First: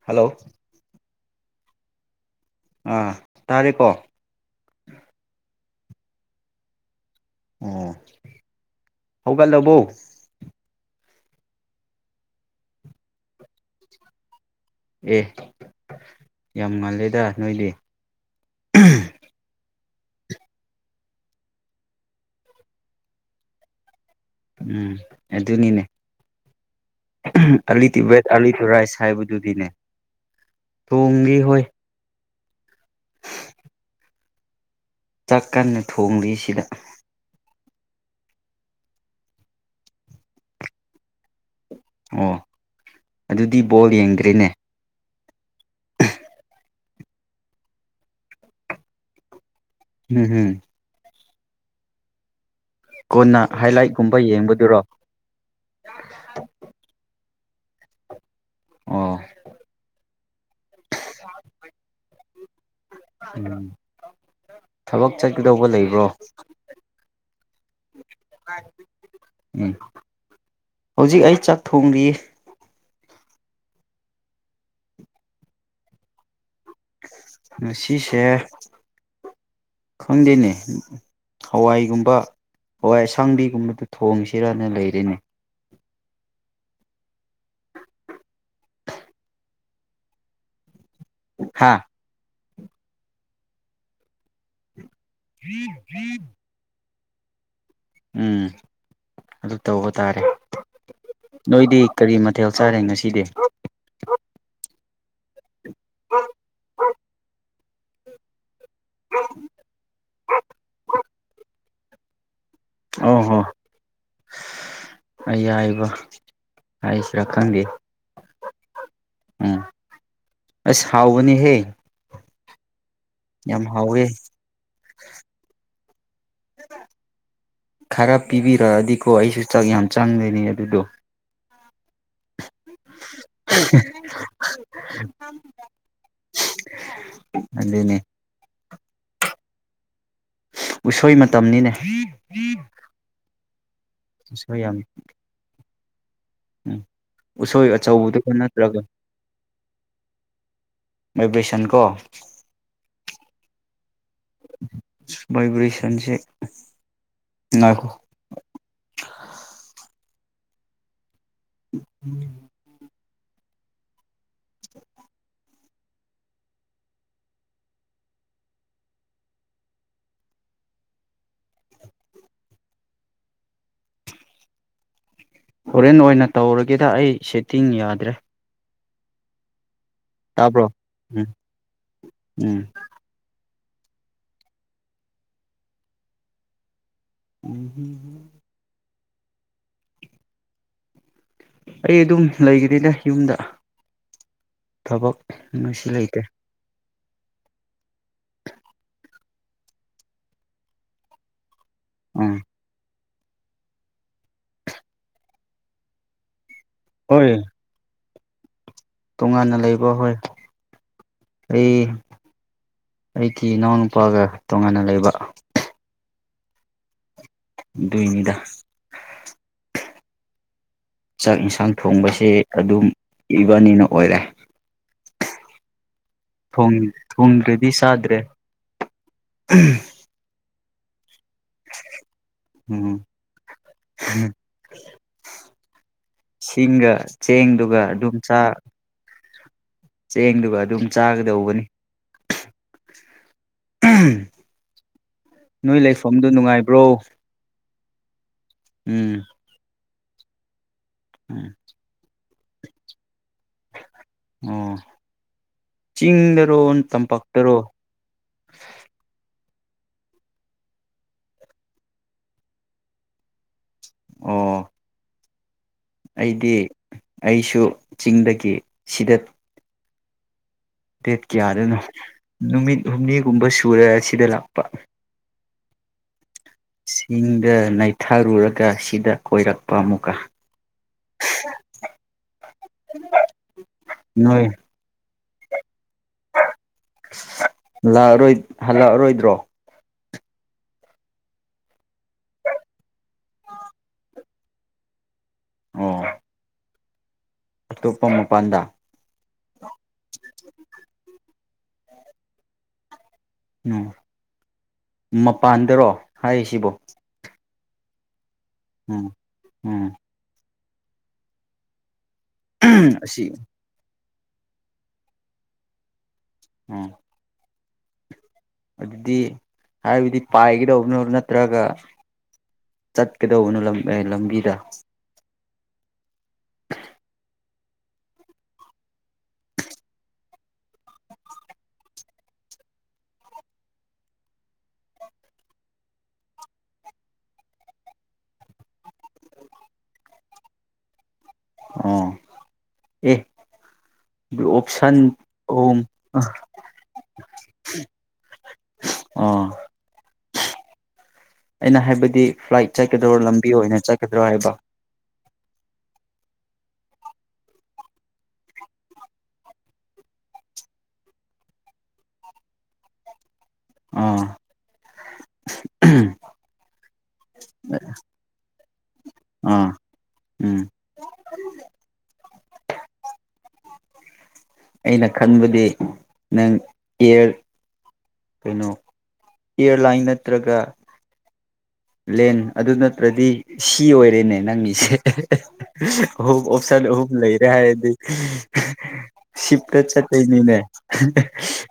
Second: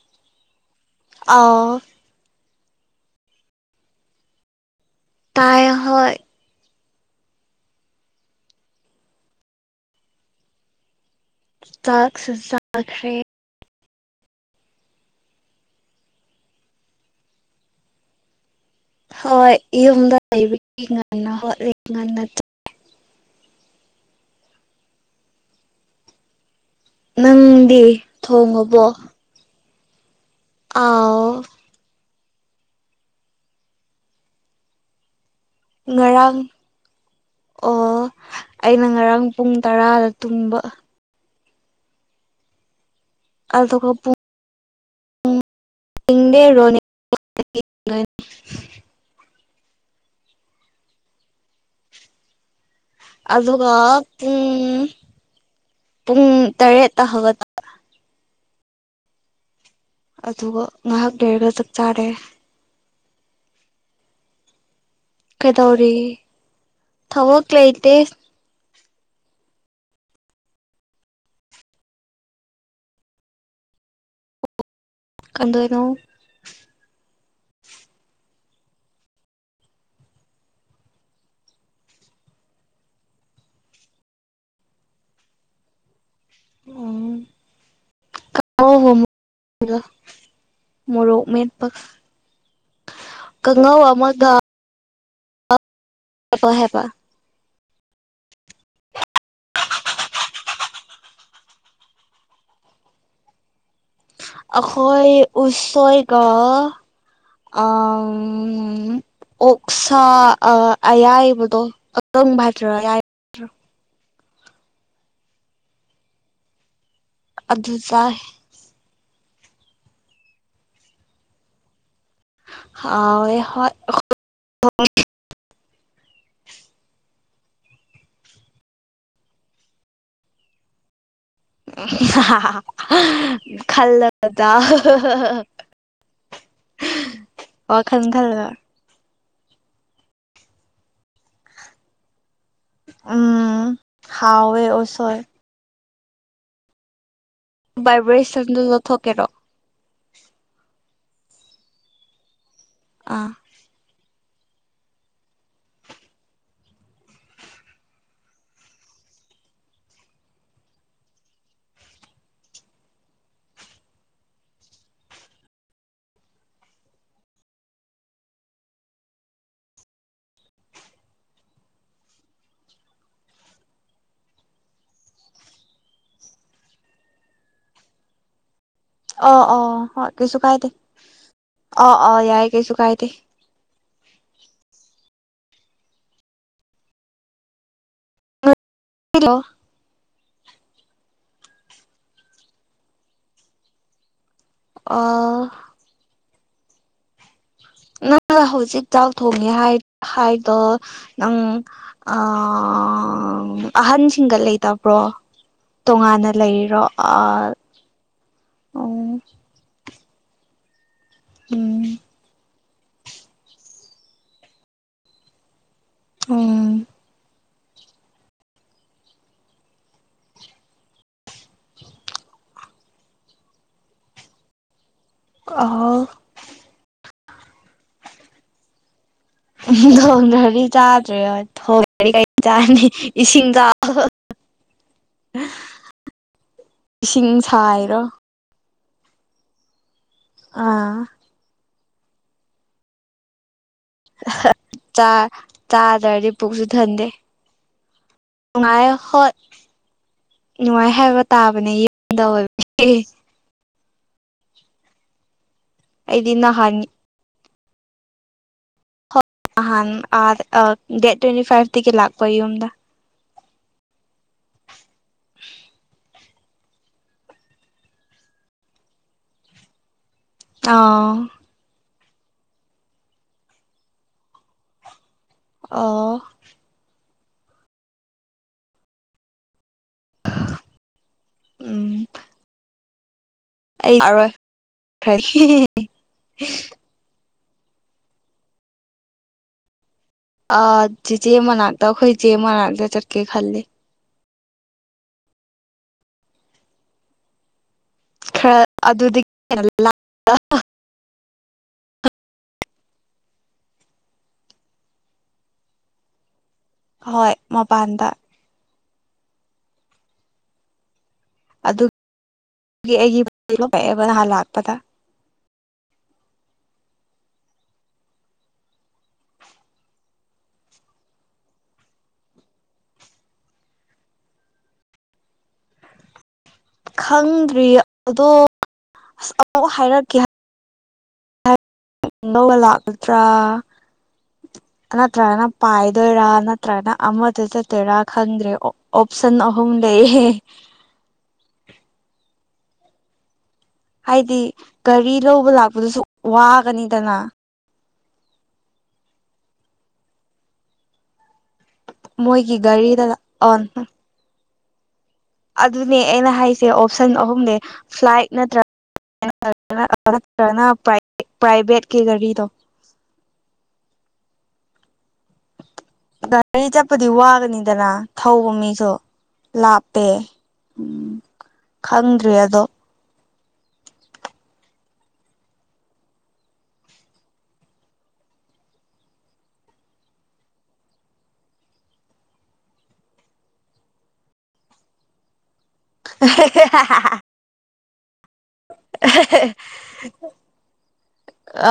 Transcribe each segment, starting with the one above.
Hello ꯑꯥꯎ ꯑ ꯇꯥꯔꯦꯀꯣ ꯇꯥꯏꯌꯦ ꯍꯣꯏ ꯑꯣ ꯍꯧꯒꯠꯂꯕꯣ ꯆꯥꯛꯁꯨ ꯆꯥꯈ꯭ꯔꯦ ꯑꯦ ꯌꯥꯝ ꯉꯜꯂꯦꯗ ꯅꯣꯏꯗꯤ ꯍꯣꯏ ꯌꯨꯝꯗ ꯂꯩꯕꯒꯤ ꯉꯟꯅ ꯍꯣꯠꯂꯤ ꯉꯟꯅ ꯎꯝ ꯑꯗꯨꯅꯤꯅꯦ ꯅꯪꯗꯤ early to bed early to ꯊꯣꯡꯉꯕꯣ ꯔꯥꯏꯁ ꯍꯥꯏꯕ ꯗꯨꯗꯤꯅꯦ ꯑꯥꯎ ꯇꯣꯡꯒꯤ ꯍꯣꯏ ꯆꯥꯛ ꯀꯟꯅ ꯊꯣꯡꯂꯤ ꯉꯔꯥꯡ ꯁꯤꯗ ꯑꯣ ꯑꯩꯅ ꯉꯔꯥꯡ ꯄꯨꯡ ꯇꯔꯥꯗ ꯇꯨꯝꯕ ꯑꯣ ꯑꯗꯨꯗꯤ ꯕꯣꯜ ꯑꯗꯨꯒ ꯄꯨꯡ ꯌꯦꯡꯗ꯭ꯔꯦꯅꯦ ꯏꯪꯗꯦ ꯔꯣꯅꯦ ꯎꯝ ꯍꯨꯝ ꯀꯣꯟꯅ ꯑꯗꯨꯒ ꯍꯥꯏꯂꯥꯏꯠꯀꯨꯝꯕ ꯄꯨꯡ ꯌꯦꯡꯕꯗꯨꯔꯣ ꯄꯨꯡ ꯇꯔꯦꯠꯇ ꯍꯧꯒꯠꯄ ꯑꯣ ꯑꯗꯨꯒ ꯉꯥꯢꯍꯥꯛ ꯂꯩꯔꯒ ꯆꯛ ꯆꯥꯔꯦ ꯎꯝ ꯊꯕꯛ ꯆꯠꯀꯗꯧꯕ ꯀꯩꯗꯧꯔꯤ ꯂꯩꯕ꯭ꯔꯣ ꯊꯕꯛ ꯂꯩꯇꯦ ꯎꯝ ꯍꯧꯖꯤꯛ ꯑꯩ ꯆꯥꯛ ꯊꯣꯡꯔꯤꯌꯦ ꯀꯟꯗꯣꯏꯔꯣ ꯉꯁꯤꯁꯦ ꯈꯪꯗꯦꯅꯦ ꯍꯋꯥꯏꯒꯨꯝꯕ ꯍꯋꯥꯏ ꯑꯁꯥꯡꯕꯤꯒꯨꯝꯕꯗꯨ ꯊꯣꯡꯁꯤꯔꯅ ꯂꯩꯔꯦꯅꯦ ꯎꯝ ꯑꯣ ꯍꯣ [unintelligible] ꯃꯣꯔꯣꯛ ꯍꯥ ꯃꯦꯠꯄꯒ ꯀꯪꯉꯧ ꯑꯃꯒ [unintelligible] ꯄꯍꯦꯄ ꯎꯝ ꯑꯗꯨ ꯇꯧꯕ ꯇꯥꯔꯦ ꯅꯣꯏꯗꯤ ꯀꯔꯤ ꯃꯊꯦꯜ ꯆꯥꯔꯦ ꯉꯁꯤꯗꯤ ꯑꯈꯣꯏ ꯎꯁꯣꯏꯒ ꯑ ꯑꯣꯛꯁꯥ ꯑꯌꯥꯏꯕꯗꯣ ꯑꯀꯪꯕ ꯍꯥꯏꯗꯔꯥ ꯑꯌꯥꯏꯕ ꯑꯣ ꯍꯣ ꯑꯌꯥꯏꯕ ꯍꯥꯏꯁꯤꯔꯥ ꯈꯪꯗꯦ ꯑꯗꯨ ꯆꯥꯏ ꯎꯝ ꯑꯁ ꯍꯥꯎꯕꯅꯤꯍꯦ ꯍꯥꯎꯋꯦ ꯍꯣꯏ [inaudible] ꯈꯔ ꯄꯤꯕꯤꯔꯛꯑꯗꯤꯀꯣ ꯑꯩꯁꯨ ꯆꯥꯛ ꯌꯥꯝ ꯆꯪꯗꯣꯏꯅꯤ ꯑꯗꯨꯗꯣ ꯈꯜꯂꯣ ꯗꯥꯗꯥ [unintelligible] ꯋꯥꯈꯜ ꯑꯗꯨꯅꯦ ꯈꯜꯂꯣ ꯎꯁꯣꯏ ꯃꯇꯝꯅꯤꯅꯦ ꯎꯝ ꯎꯁꯣꯏ ꯍꯥꯎꯋꯦ ꯌꯥꯝ ꯎꯁꯣꯏ ꯎꯁꯣꯏ ꯑꯆꯧꯕꯗꯨ ꯚꯥꯏꯕ꯭ꯔꯦꯁꯟꯗꯨ ꯅꯠꯇ꯭ꯔꯒ ꯂꯧꯊꯣꯛꯀꯦꯔꯣ ꯚꯥꯏꯕꯔ꯭ꯦ ꯁꯟ ꯀꯣ ꯑꯥ ꯚꯥꯏꯕ꯭ꯔꯑꯦꯁꯥꯟꯁꯦ ꯉꯣꯏꯈꯣ [inaudible] ꯍꯣꯔꯦꯟ ꯑꯣꯏꯅ ꯇꯧꯔꯒꯦꯗ ꯑꯩ ꯁꯦꯠꯇꯤꯡ ꯌꯥꯗ꯭ꯔꯦ ꯑꯣ ꯑꯣ ꯍꯣꯏ ꯀꯩꯁꯨ ꯀꯥꯏꯗꯦ ꯇꯥꯕ꯭ꯔꯣ ꯎꯝ ꯑꯣ ꯑꯣ ꯌꯥꯏꯌꯦ ꯎꯝ ꯀꯩꯁꯨ ꯀꯥꯏꯗꯦ [inaudible] [unintelligible] ꯑꯩ ꯑꯗꯨꯝ ꯂꯩꯒꯅꯤꯗ ꯌꯨꯝꯗ ꯊꯕꯛ ꯑ ꯉꯁꯤ ꯂꯩꯇꯦ ꯅꯪꯅ ꯍꯧꯖꯤꯛ ꯆꯥꯛ ꯊꯣꯡꯉꯦ ꯍꯥꯏ ꯍꯥꯏꯗꯣ ꯅꯪ ꯑ ꯎꯝ ꯑꯍꯟꯁꯤꯡꯒ ꯂꯩꯇꯕ꯭ꯔꯣ ꯇꯣꯉꯥꯟꯅ ꯂꯩꯔꯤꯔꯣ ꯑꯥ ꯍꯣꯏ ꯎꯝ ꯇꯣꯉꯥꯟꯅ ꯂꯩꯕ ꯍꯣꯏ ꯑꯩ ꯎꯝ ꯑꯩꯒꯤ ꯏꯅꯥꯎꯅꯨꯄꯥꯒ ꯇꯣꯉꯥꯟꯅ ꯂꯩꯕ ꯎꯝ ꯑꯗꯨꯏꯅꯤꯗ ꯆꯥꯛ ꯏꯟꯁꯥꯡ ꯊꯣꯡꯕꯁꯦ ꯑꯗꯨꯝ ꯏꯕꯅꯤꯅ ꯑꯣꯏꯔꯦ ꯑꯍꯣ ꯊꯣꯡꯉꯤꯅꯤ ꯊꯣꯡꯗ꯭ꯔꯗꯤ ꯆꯥꯗ꯭ꯔꯦ ꯊꯣꯡꯗ꯭ꯔꯗꯤ ꯆꯥꯗ꯭ꯔꯦ ꯍꯣꯏ ꯊꯣꯡ꯭ꯔꯗꯤ ꯀꯩ ꯆꯥꯅꯤ ꯎꯝ ꯏꯁꯤꯡ ꯆꯥꯎ ꯁꯤꯡꯒ ꯏꯁꯤꯡ ꯆꯦꯡꯗꯨꯒ ꯁꯥꯏꯔꯣ ꯑꯗꯨꯝ ꯆꯥ ꯆꯦꯡꯗꯨꯒ ꯑꯗꯨꯝ ꯑꯥ ꯆꯥꯒꯗꯧꯕꯅꯤ ꯅꯣꯏ ꯂꯩꯐꯝꯗꯨ ꯆꯥꯗꯔꯗꯤ ꯄꯨꯛꯁꯨ ꯅꯨꯡꯉꯥꯏꯕ꯭ꯔꯣ ꯊꯟꯗꯦ ꯅꯨꯡꯉꯥꯏ ꯎꯝ ꯍꯣꯏ ꯅꯨꯡꯉꯥꯏ ꯍꯥꯏꯕ ꯎꯝ ꯇꯥꯕꯅꯦ ꯌꯨꯝꯗ ꯑꯣꯏꯕꯒꯤ ꯑꯣ ꯑꯩꯗꯤ ꯆꯤꯡꯗꯔꯣ ꯅꯍꯥꯟ ꯇꯝꯄꯥꯛꯇꯔꯣ ꯑꯍꯥꯟ ꯗꯦꯠ ꯇ꯭ꯋꯦꯟꯤꯇꯤ ꯐꯥꯏꯚꯇꯗꯒꯤ ꯂꯥꯛꯄ ꯌꯨꯝꯗ ꯑꯣ ꯑꯩꯗꯤ ꯑꯩꯁꯨ ꯆꯤꯡꯗꯒꯤ ꯁꯤꯗ ꯑ ꯗꯦꯠ ꯀꯌꯥꯗꯅꯣ ꯅꯨꯃꯤꯠ ꯍꯨꯝꯅꯤꯒꯨꯝꯕ ꯁꯨꯔꯦ ꯁꯤꯗ ꯂꯥꯛꯄ ꯑꯥ ꯆꯤꯡꯗ ꯅꯩꯊꯥꯔꯨꯔꯒ ꯁꯤꯗ ꯀꯣꯏꯔꯛꯄ ꯑꯃꯨꯛ ꯑꯥ ꯎꯝ [unintelligible] ꯑꯩ ꯑꯔꯣꯏ [inaudible] ꯂꯥꯛꯑꯔꯣꯏ ꯍꯜꯂꯛꯑꯔꯣꯏꯗ꯭ꯔꯣ꯫ ꯑꯥ ꯆꯦꯆꯦ ꯃꯅꯥꯛꯇ ꯈꯣꯏ ꯏꯆꯦ ꯃꯅꯥꯛꯇ ꯆꯠꯀꯦ ꯈꯜꯂꯤ꯫ ꯑꯣ꯫ ꯑꯗꯨ ꯈꯔ ꯑꯗꯨꯗ [inaudible] ꯂꯥ ꯃꯄꯥꯟꯗꯔꯣ ꯍꯥꯏꯔꯤꯁꯤꯕꯣ꯫ ꯍꯣꯏ ꯃꯄꯥꯟꯗ꯫ ꯎꯝ ꯎꯝ ꯑꯗꯨ ꯒꯤ ꯑꯩꯒꯤ ꯑꯁꯤ [unintelligible] ꯑꯦꯕ ꯅꯍꯥꯟ ꯂꯥꯛꯄꯗ꯫ ꯎꯝ ꯑꯗꯨꯗꯤ ꯍꯥꯏꯕꯗꯤ ꯄꯥꯏꯒꯗꯧꯕꯔꫭ ꯅꯠꯇ꯭ꯔꯒ꯫ ꯆꯠꯀꯗꯧꯕꯅꯣ ꯂꯝ ꯑꯦ ꯂꯝꯕꯤꯗ꯫ [inaudible] ꯈꯪꯗ꯭ꯔꯤ ꯑꯗꯣ ꯑꯁ ꯑꯃꯨꯛ ꯍꯥꯏꯔꯛꯀꯦ ꯍꯥꯏ꯫ [inaudible] ꯂꯥꯛꯀꯗ꯭ꯔꯥ꯫ ꯅꯠꯇ꯭ꯔꯒꯅ ꯄꯥꯏꯗꯣꯏꯔꯥ ꯅꯠꯇ꯭ꯔꯒꯅ ꯑꯃꯗ ꯆꯠꯇꯣꯏꯔꯥ ꯈꯪꯗ꯭ꯔꯦ ꯑꯣ꯫ ꯑꯣꯞꯁꯟ ꯑꯍꯨꯝ ꯂꯩꯌꯦ꯫ ꯑꯣ ꯑꯦ꯫ ꯍꯥꯏꯗꯤ ꯑꯣꯞꯁꯟ ꯒꯥꯔꯤ ꯂꯧꯕ ꯑꯍꯨꯝ ꯂꯥꯛꯄꯗꯨꯁꯨ ꯋꯥꯒꯅꯤꯗꯅ꯫ ꯑꫭ꯫ ꯑꯩꯅ ꯍꯥꯏꯕꯗꯤ ꯃꯣꯏꯒꯤ ꯐ꯭ꯂꯥꯏꯠ ꯒꯥꯔꯤꯗ ꯆꯠꯀꯗ꯭ꯔꯣ ꯂꯝꯕꯤ ꯑꯣꯟ ꯑꯣꯏꯅ ꯆꯠꯀꯗ꯭ꯔꯣ ꯍꯥꯏꯕ꯫ ꯑꯗꯨꯅꯦ ꯑꯩꯅ ꯍꯥꯏꯁꯦ ꯑꯣꯞꯁꯟ ꯑꯍꯨꯝꯅꯦ ꯐ꯭ꯂꯥꯏꯠ ꯅꯠꯇ꯭ꯔ [unintelligible] ꯄ꯭ꯔꯥꯏꯚꯦꯠꯀꯤ ꯒꯥꯔꯤꯗꯣ꯫ ꯑꯥ꯫ ꯒꯥꯔꯤ ꯆꯠꯄꯗꯤ ꯋꯥꯒꯅꯤꯗꯅ ꯊꯧꯕ ꯃꯤꯁꯨ ꯑꯥ ꯂꯥꯞ ꯄꯦ ꯎꯝ ꯈꯪꯗ꯭ꯔꯦ ꯑꯗꯣ꯫ ꯑꯩꯅ ꯈꯟꯕꯗꯤ ꯅꯪ ꯏꯌꯦꯔ ꯀꯩꯅꯣ꯫ ꯏꯌꯥꯔ ꯂꯥꯏꯟ ꯅꯠꯇ꯭ꯔꯒ ꯂꯦꯟ ꯑꯗꯨ ꯅꯠꯇ꯭ꯔꯗꯤ ꯁꯤ ꯑꯣꯏꯔꯦꯅꯦ ꯅꯪꯒꯤꯁꯦ [unintelligible] ꯑꯍꯨꯝ ꯑꯣꯞꯁꯟ ꯑꯍꯨꯝ ꯂꯩꯔꯦ ꯍꯥꯏꯔꯗꯤ꯫ [unintelligible] ꯁꯤꯞꯇ ꯆꯠꯇꫭꯏꯅꯤꯅꯦ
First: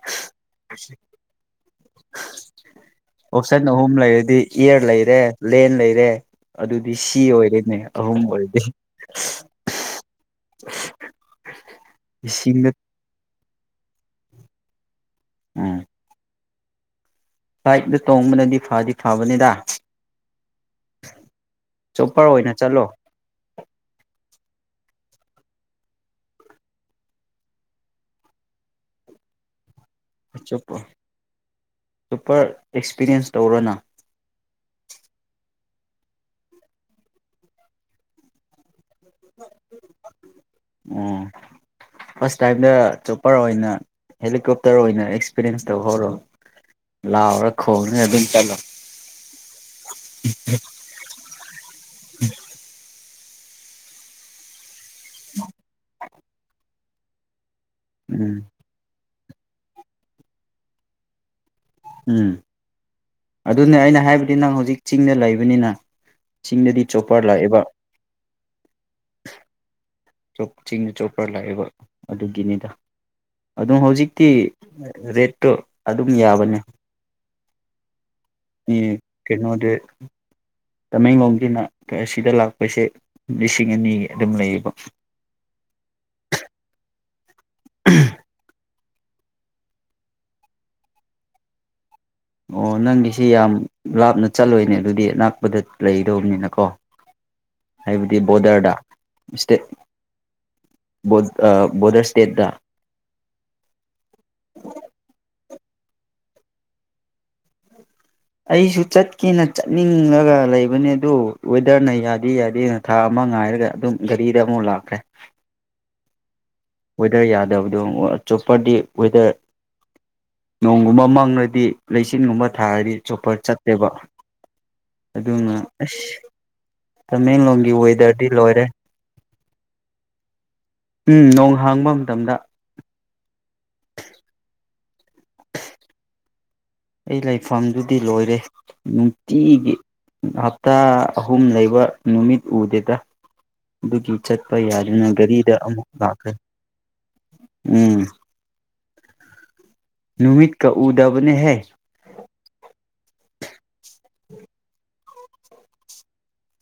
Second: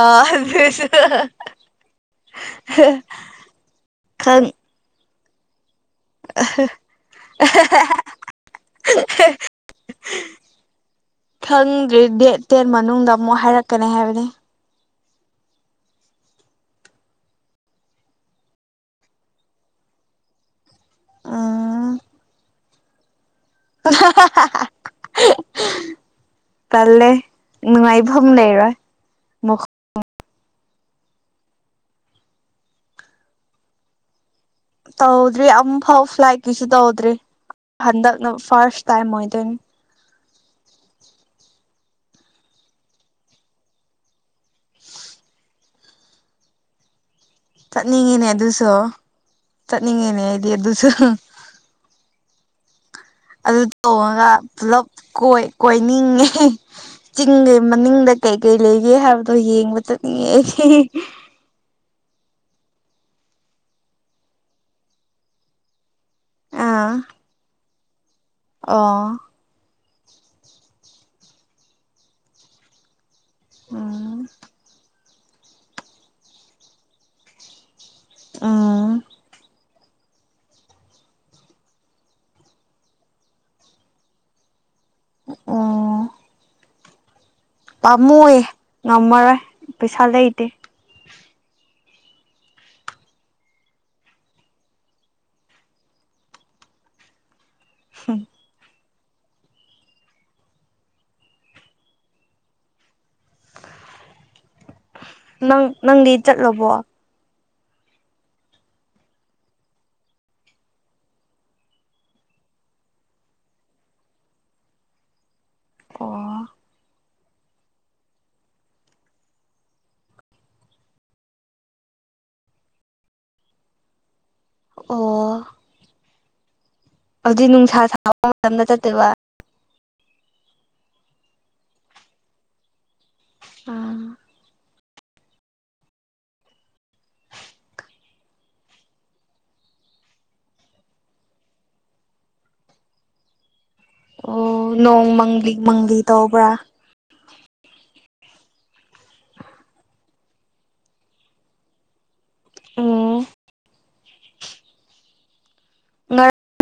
ꯑ ꯑꯗꯨꯁꯨ ꯑꯣꯞꯁꯟ ꯑꯍꯨꯝ ꯂꯩꯔꯗꯤ ꯈꯪ ꯏꯌꯦꯔ ꯂꯩꯔꯦ ꯂꯦꯟ ꯂꯩꯔꯦ꯫ ꯑꯗꯨꯗꯤ ꯁꯤ ꯑꯣꯏꯔꯦꯅꯦ ꯑꯍꯨꯝ ꯑꯣꯏꯔꯗꯤ [unintelligible] ꯈꯪꯗ꯭ꯔꯤ ꯗꯦꯠ ꯇꯦꯟ ꯏꯁꯤꯡꯗ ꯃꯅꯨꯡꯗ ꯑꯃꯨꯛ ꯍꯥꯏꯔꯛꯀꯅꯤ ꯍꯥꯏꯕꯅꯦ꯫ ꯎꯝ ꯐ꯭ꯂꯥꯏꯠꯗ ꯇꯣꯡꯕꯅꯗꯤ ꯐꯗꯤ ꯐꯕꯅꯤꯗ꯫ ꯎꯝ ꯆꫭꯞꯄꯔ ꯑꯣꯏꯅ ꯆꯠꯂꯣ꯫ [unintelligible] ꯇꯜꯂꯦ ꯅꯨꯡꯉꯥꯏꯐꯝ ꯂꯩꯔꯣꯏ ꯃꯈ ꯑꯆꯄ ꯆꫭꯄꯔ ꯑꯦꯛꯁꯄꯤꯔꯤꯌꯦꯟꯁ ꯇꯧꯔꫭꯅ꯫ ꯇꯧꯗ꯭ꯔꯤ ꯑꯃꯝꯐꯥꯎ ꯐ꯭ꯂꯥꯏꯠꯀꯤꯁꯨ ꯇꯧꯗ꯭ꯔꯤ ꯍꯟꯗꯛꯅ ꯐꯥꯔꯁ ꯇꯥꯏꯝ ꯑꯣꯏꯗꯣꯏꯅꯤ꯫ ꯑꯣ ꯐꯥꯔꯁ ꯇꯥꯏꯝꯗ ꯆꯣꯄꯔ ꯑꯣꯏꯅ ꯍꯦꯂꯤꯀꯣꯞꯇꯔ ꯑꯣꯏꯅ ꯑꯦꯛꯁꯄꯤꯔꯤꯌꯦꯟꯁ ꯇꯧꯍꯧꯔꯣ ꯂꯥꯎꯔ ꯈꯣꯡꯂ ꯑꯗꯨꯝ ꯆꯠꯂꯣ ꯆꯠꯅꯤꯡꯉꯦꯅꯦ ꯑꯩꯗꯤ ꯑꯗꯨꯁꯨ [inaudible] ꯑꯗꯨ ꯇꯣꯡꯉꯒ ꯄꯨꯂꯞ ꯀꯣꯏ ꯀꯣꯏꯅꯤꯡꯉꯦ ꯆꯤꯡꯒꯤ ꯃꯅꯤꯡꯗ ꯎꯝ ꯀꯩꯀꯩ ꯂꯩꯒꯦ ꯍꯥꯏꯕꯗꯣ ꯌꯦꯡꯕ ꯆꯠꯅꯤꯡꯉꯦ ꯑꯩꯗꯤ ꯎꯝ ꯑꯗꯨꯅꯦ ꯑꯩꯅ ꯍꯥꯏꯕꯗꯤ ꯅꯪ ꯍꯧꯖꯤꯛ ꯆꯤꯡꯗ ꯂꯩꯕꯅꯤꯅ ꯆꯤꯡꯗꯗꯤ ꯑꯥ ꯆꯣꯄꯔ ꯂꯥꯛꯑꯦꯕ ꯑꯣ ꯆꯤꯡꯅ ꯆꯣꯞꯄꯔ ꯂꯥꯛꯑꯦꯕ ꯑꯗꯨꯒꯤꯅꯤꯗ ꯑꯗꯨꯝ ꯍꯧꯖꯤꯛꯇꯤ ꯎꯝ ꯔꯦꯠꯇꯣ ꯑꯗꯨꯝ ꯌꯥꯕꯅꯦ ꯃꯤ ꯎꯝ ꯀꯩꯅꯣꯗꯤ ꯇꯃꯦꯡꯂꯣꯡꯒꯤꯅ ꯁꯤꯗ ꯂꯥꯛꯄꯁꯦ ꯂꯤꯁꯤꯡ ꯑꯅꯤꯒꯤ ꯑꯗꯨꯝ ꯂꯩꯌꯦꯕ ꯑꯣ ꯄꯥꯝꯃꯨꯏ ꯉꯝꯃꯔꯣꯏ ꯄꯩꯁꯥ ꯂꯩꯇꯦ ꯑꯣ ꯅꯪꯒꯤꯁꯤ ꯌꯥꯝ ꯂꯥꯞꯅ ꯆꯠꯂꯣꯏꯅꯦ ꯑꯗꯨꯗꯤ ꯑꯅꯛꯄꯗ ꯂꯩꯗꯧꯕꯅꯤꯅꯀꯣ [inaudible] ꯍꯥꯏꯕꯗꯤ ꯕꯣꯗꯔꯗ ꯏꯁꯇꯦꯠ ꯑꯥ ꯕꯣꯔꯗꯔ ꯏꯁꯇꯦꯠꯇ ꯅꯪ ꯅꯪꯗꯤ ꯆꯠꯂꯕꯣ ꯑꯩꯁꯨ ꯆꯠꯀꯦꯅ ꯆꯠꯅꯤꯡꯂꯒ ꯂꯩꯕꯅꯦ ꯑꯗꯨ ꯋꯦꯗꯔꯅ ꯌꯥꯗꯦ ꯌꯥꯗꯦꯅ ꯊꯥ ꯑꯃ ꯉꯥꯏꯔꯒ ꯑꯗꯨꯝ ꯒꯥꯔꯤꯗ ꯑꯃꯨꯛ ꯂꯥꯛꯈ꯭ꯔꯦ ꯑꯣ ꯋꯦꯗꯔ ꯌꯥꯗꯕꯗꯣ ꯑꯥ ꯆꯣꯞꯄꯔꯗꯤ ꯋꯦꯗꯔ ꯅꯣꯡꯒꯨꯝꯕ ꯃꯪꯉꯗꯤ ꯂꯩꯆꯤꯟꯒꯨꯝꯕ ꯊꯥꯔꯗꯤ ꯆꯣꯄꯔ ꯆꯠꯇꯦꯕ ꯑꯣ ꯑꯗꯨꯅ ꯑꯁ ꯑꯗꯨꯗꯤ ꯇꯃꯦꯡꯂꯣꯡꯒꯤ ꯅꯨꯡꯁꯥ ꯁꯥꯕ ꯋꯦꯗꯔꯗꯤ ꯂꯣꯏꯔꯦ ꯃꯇꯝꯗ ꯆꯠꯇꯣꯏꯕ ꯎꯝ ꯅꯣꯡ ꯍꯥꯡꯕ ꯃꯇꯝꯗ ꯑꯥ ꯑꯩ ꯂꯩꯐꯝꯗꯨꯗꯤ ꯂꯣꯏꯔꯦ ꯅꯨꯡꯇꯤꯒꯤ ꯍꯞꯇꯥ ꯑꯍꯨꯝ ꯂꯩꯕ ꯅꯨꯃꯤꯠ ꯎꯗꯦꯗ ꯑꯗꯨꯒꯤ ꯑꯣ ꯆꯠꯄ ꯌꯥꯗꯨꯅ ꯅꯣꯡ ꯃꯪꯂꯤ ꯒꯥꯔꯤꯗ ꯑꯃꯨꯛ ꯃꯪꯂꯤ ꯂꯥꯛꯈ꯭ꯔꯦ ꯇꯧꯕ꯭ꯔꯥ ꯎꯝ ꯅꯨꯃꯤꯠ ꯀ ꯎꯗꯥꯕꯅꯦ ꯍꯦ ꯑꯣ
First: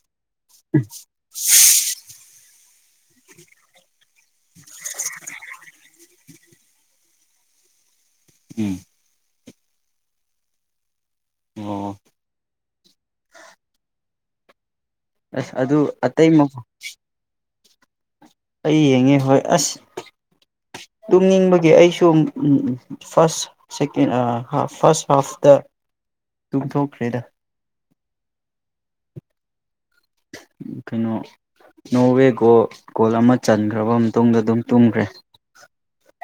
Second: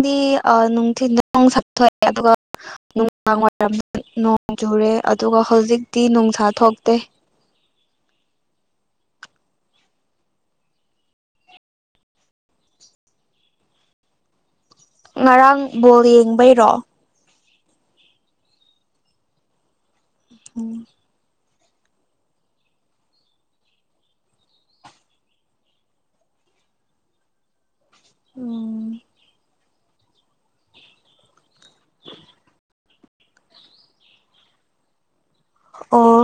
ꯗꯤ ꯑꯥ ꯅꯨꯡꯊꯤꯟꯗ ꯅꯨꯡꯁ ꯊꯣꯛꯑꯦ ꯑꯗꯨꯒ ꯅꯨꯡꯗꯥꯡ ꯋꯥꯏꯔꯝꯗ ꯅꯣꯡ ꯆꯨꯔꯦ ꯑꯗꯨꯒ ꯍꯧꯖꯤꯛꯇꯤ ꯅꯨꯡꯁꯥ ꯊꯣꯛꯇꯦ ꯎꯝ ꯑꯣ ꯑꯁ ꯉꯔꯥꯡ ꯑꯗꯨ ꯕꯣꯜ ꯑꯇꯩ ꯌꯦꯡꯕꯩꯔꯣ ꯑꯩ ꯌꯦꯡꯉꯦ ꯍꯣꯏ ꯑꯁ ꯎꯝ ꯇꯨꯝꯅꯤꯡꯕꯒꯤ ꯑꯩꯁꯨ ꯎꯝ ꯎꯝ ꯐꯥꯔꯁ ꯁꯦꯀꯦꯟ ꯍꯥ ꯐꯥꯔꯁ ꯍꯥꯐꯇ ꯇꯨꯝꯊꯣꯛꯈ꯭ꯔꯦꯗ ꯎꯝ ꯀꯩꯅꯣ ꯅꯣ ꯋꯦ ꯒꯣꯜ ꯒꯣꯜ ꯑꯃ ꯆꯟꯈ꯭ꯔꯕ ꯃꯇꯨꯡꯗ ꯑꯗꯨꯝ ꯇꯨꯝꯈ꯭ꯔꯦ ꯑꯣ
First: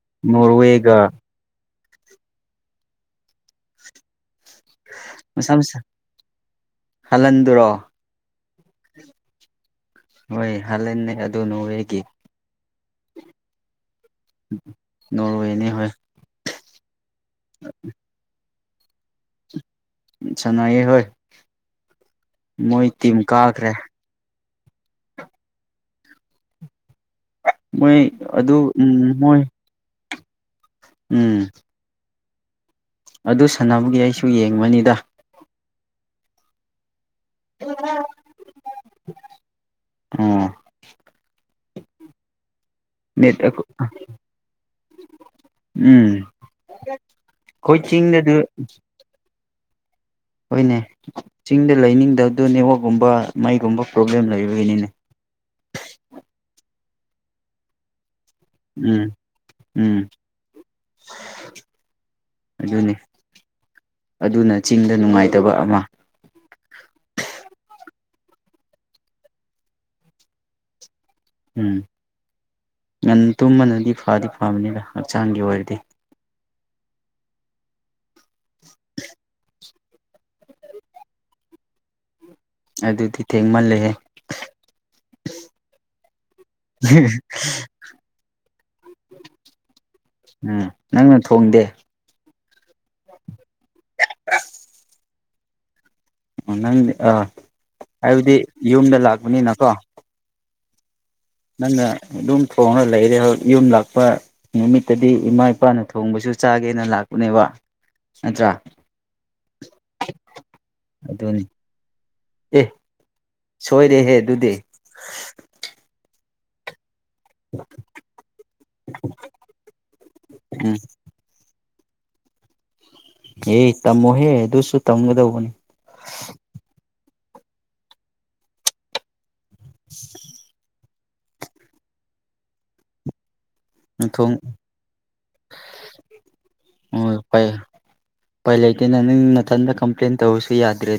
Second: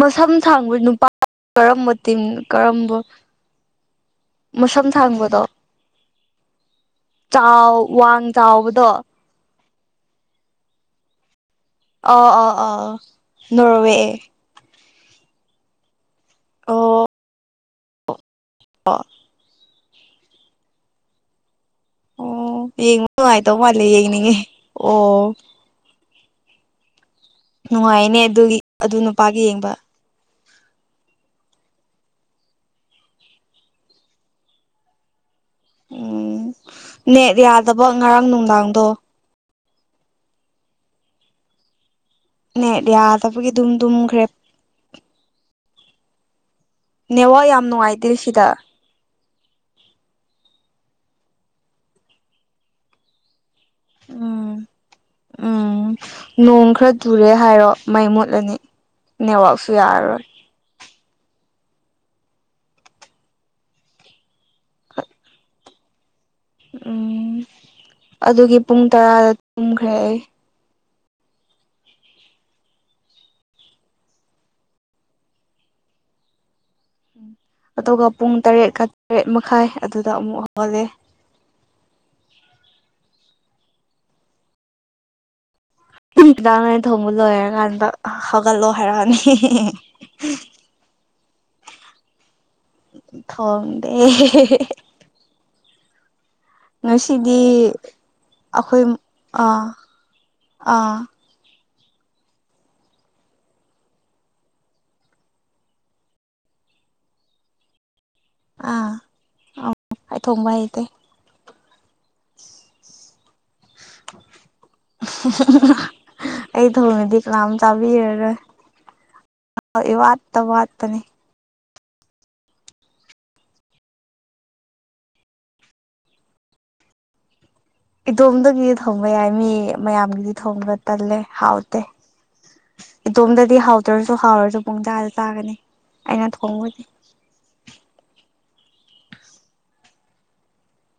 ꯃꯁꯝ ꯁꯥꯡꯕ ꯅꯨꯄꯥ ꯅꯣꯔꯋꯦꯒ ꯀꯔꯝꯕ ꯇꯤꯝ ꯀꯔꯝꯕ ꯃꯁꯝ ꯊꯥꯡꯕꯗꯣ ꯃꯁꯥ ꯃꯁꯥ ꯆꯥꯎ ꯍꯥꯜꯍꯟꯗꯨꯔꯣ ꯋꯥꯡ ꯆꯥꯎꯕꯗꯣ ꯍꯣꯏ ꯍꯥꯂꯥꯟꯗꯅꯦ ꯑꯗꯨꯅ ꯑꯣꯏ [inaudible] ꯑꯣ ꯑꯣ ꯑꯣ ꯅꯣꯔꯋꯦ ꯅꯣꯔꯋꯦꯅꯤ ꯍꯣꯏ ꯑꯣ [unintelligible] ꯑꯥ ꯁꯥꯟꯅꯩꯌꯦ ꯍꯣꯏ ꯑꯣ ꯃꯣꯏ ꯌꯦꯡꯕ ꯇꯤꯝ ꯅꯨꯡꯉꯥꯏꯗꯧ ꯀꯥꯈ꯭ꯔꯦ ꯃꯥꯜꯂꯦ ꯌꯦꯡꯅꯤꯡꯉꯦ ꯑꯣ ꯃꯣꯏ ꯅꯨꯡꯉꯥꯏꯅꯦ ꯑꯗꯨꯒꯤ ꯑꯗꯨ ꯎꯝ ꯃꯣꯏ ꯅꯨꯄꯥꯒꯤ ꯌꯦꯡꯕ ꯎꯝ ꯑꯗꯨ ꯁꯥꯟꯅꯕꯒꯤ ꯑꯩꯁꯨ ꯌꯦꯡꯕꯅꯤꯗ ꯎꯝ ꯅꯦꯠ ꯌꯥꯗꯕ ꯉꯔꯥꯡ ꯅꯨꯡꯗꯥꯡꯗꯣ ꯎꯝ ꯅꯦꯠ ꯅꯦꯠ ꯌꯥꯗꯕꯒꯤ ꯑꯗꯨꯝ ꯇꯨꯝꯈ꯭ꯔꯦ ꯎꯝ ꯅꯦꯠꯋꯥꯛ ꯌꯥꯝ ꯑꯩꯈꯣꯏ ꯅꯨꯡꯉꯥꯏꯇꯦ ꯆꯤꯡꯗꯁꯨ ꯁꯤꯗ ꯍꯣꯏꯅꯦ ꯆꯤꯡꯗ ꯂꯩꯅꯤꯡꯗꯕꯗꯨ ꯅꯦꯠꯋꯥꯛꯒꯨꯝꯕ ꯃꯩꯒꯨꯝꯕ ꯄ꯭ꯔꯣꯕ꯭ꯂꯦꯝ ꯎꯝ ꯂꯩꯕꯩꯅꯤꯅꯦ ꯎꯝ ꯅꯣꯡ ꯈꯔ ꯆꯨꯔꯦ ꯍꯥꯏꯔꯣ ꯃꯩ ꯃꯨꯠꯂꯅꯤ ꯎꯝ ꯅꯦꯠꯋꯥꯛꯁꯨ ꯎꯝ ꯌꯥꯔꯔꯣꯏ ꯑꯗꯨꯅꯤ ꯑꯗꯨꯅ ꯆꯤꯡꯗ ꯅꯨꯡꯉꯥꯏꯇꯕ ꯑꯃ ꯎꯝ ꯑꯗꯨꯒꯤ ꯄꯨꯡ ꯇꯔꯥꯗ ꯇꯨꯝꯈ꯭ꯔꯦ ꯑꯩ ꯎꯝ ꯉꯟꯅ ꯇꯨꯝꯕꯅꯗꯤ ꯐꯗꯤ ꯐꯕꯅꯤꯗ ꯍꯛꯆꯥꯡꯒꯤ ꯑꯣꯏꯔꯗꯤ ꯑꯗꯨꯒ ꯄꯨꯡ ꯇꯔꯦꯠꯀ ꯇꯔꯦꯠ ꯃꯈꯥꯏ ꯑꯗꯨꯗ ꯑꯃꯨꯛ ꯍꯧꯒꯠꯂꯦ ꯑꯗꯨꯗꯤ ꯊꯦꯡꯃꯜꯂꯦꯍꯦ [inaudible] ꯊꯣꯡꯕ ꯂꯣꯏꯔꯀꯥꯟꯗ ꯍꯧꯒꯠꯂꯣ ꯍꯥꯏꯔꯛꯑꯅꯤ ꯎꯝ ꯅꯪꯅ ꯊꯣꯡꯗꯦ ꯊꯣꯡꯗꯦ ꯅꯪ ꯑꯥ ꯉꯁꯤꯗꯤ ꯍꯥꯏꯕꯗꯤ ꯑꯩꯈꯣꯏ ꯌꯨꯝꯗ ꯑꯥ ꯂꯥꯛꯄꯅꯤꯅꯀꯣ ꯑꯥ ꯅꯪꯅ ꯑꯗꯨꯝ ꯊꯣꯡꯔ ꯂꯩꯔꯦ ꯌꯨꯝ ꯂꯥꯛꯄ ꯅꯨꯃꯤꯠꯇꯗꯤ ꯏꯃꯥ ꯏꯄꯥꯅ ꯊꯣꯡꯕꯁꯨ ꯆꯥꯒꯦꯅ ꯂꯥꯛꯄꯅꯦꯕ ꯅꯠꯇ꯭ꯔꯥ ꯑꯥ ꯑꯩ ꯊꯣꯡꯕ ꯍꯩꯇꯦ ꯑꯗꯨꯅꯤ ꯑꯦ ꯁꯣꯏꯔꯦꯍꯦ ꯑꯗꯨꯗꯤ ꯑꯩ ꯊꯣꯡꯉꯗꯤ ꯀꯅꯥꯝ ꯆꯥꯕꯤꯔꯔꯣꯏ ꯏꯋꯥꯠꯇ ꯎꯝ ꯋꯥꯠꯄꯅꯦ ꯑꯦ ꯇꯝꯃꯣꯍꯦ ꯑꯗꯨꯁꯨ ꯇꯝꯒꯗꯧꯕꯅꯤ ꯏꯗꯣꯝꯗꯒꯤꯗꯤ ꯊꯣꯡꯕ ꯌꯥꯏ ꯃꯤ ꯃꯌꯥꯝꯒꯤꯗꯤ ꯊꯣꯡꯕ ꯇꯜꯂꯦ ꯍꯥꯎꯇꯦ ꯏꯇꯣꯝꯗꯗꯤ ꯍꯥꯎ ꯍꯥꯎꯇ꯭ꯔꯁꯨ ꯅꯊꯣꯡ ꯍꯥꯎꯔꯁꯨ ꯄꯨꯡ ꯆꯥꯗ ꯆꯥꯒꯅꯤ ꯑꯩꯅ ꯊꯣꯡꯕꯗꯤ ꯍꯣꯏ ꯎꯄꯥꯏ ꯂꯩꯇꯦꯅꯦ ꯅꯪ ꯅꯊꯟꯗ ꯀꯝꯄ꯭ꯂꯦꯟ ꯇꯧꯔꯁꯨ ꯌꯥꯗ꯭ꯔꯦ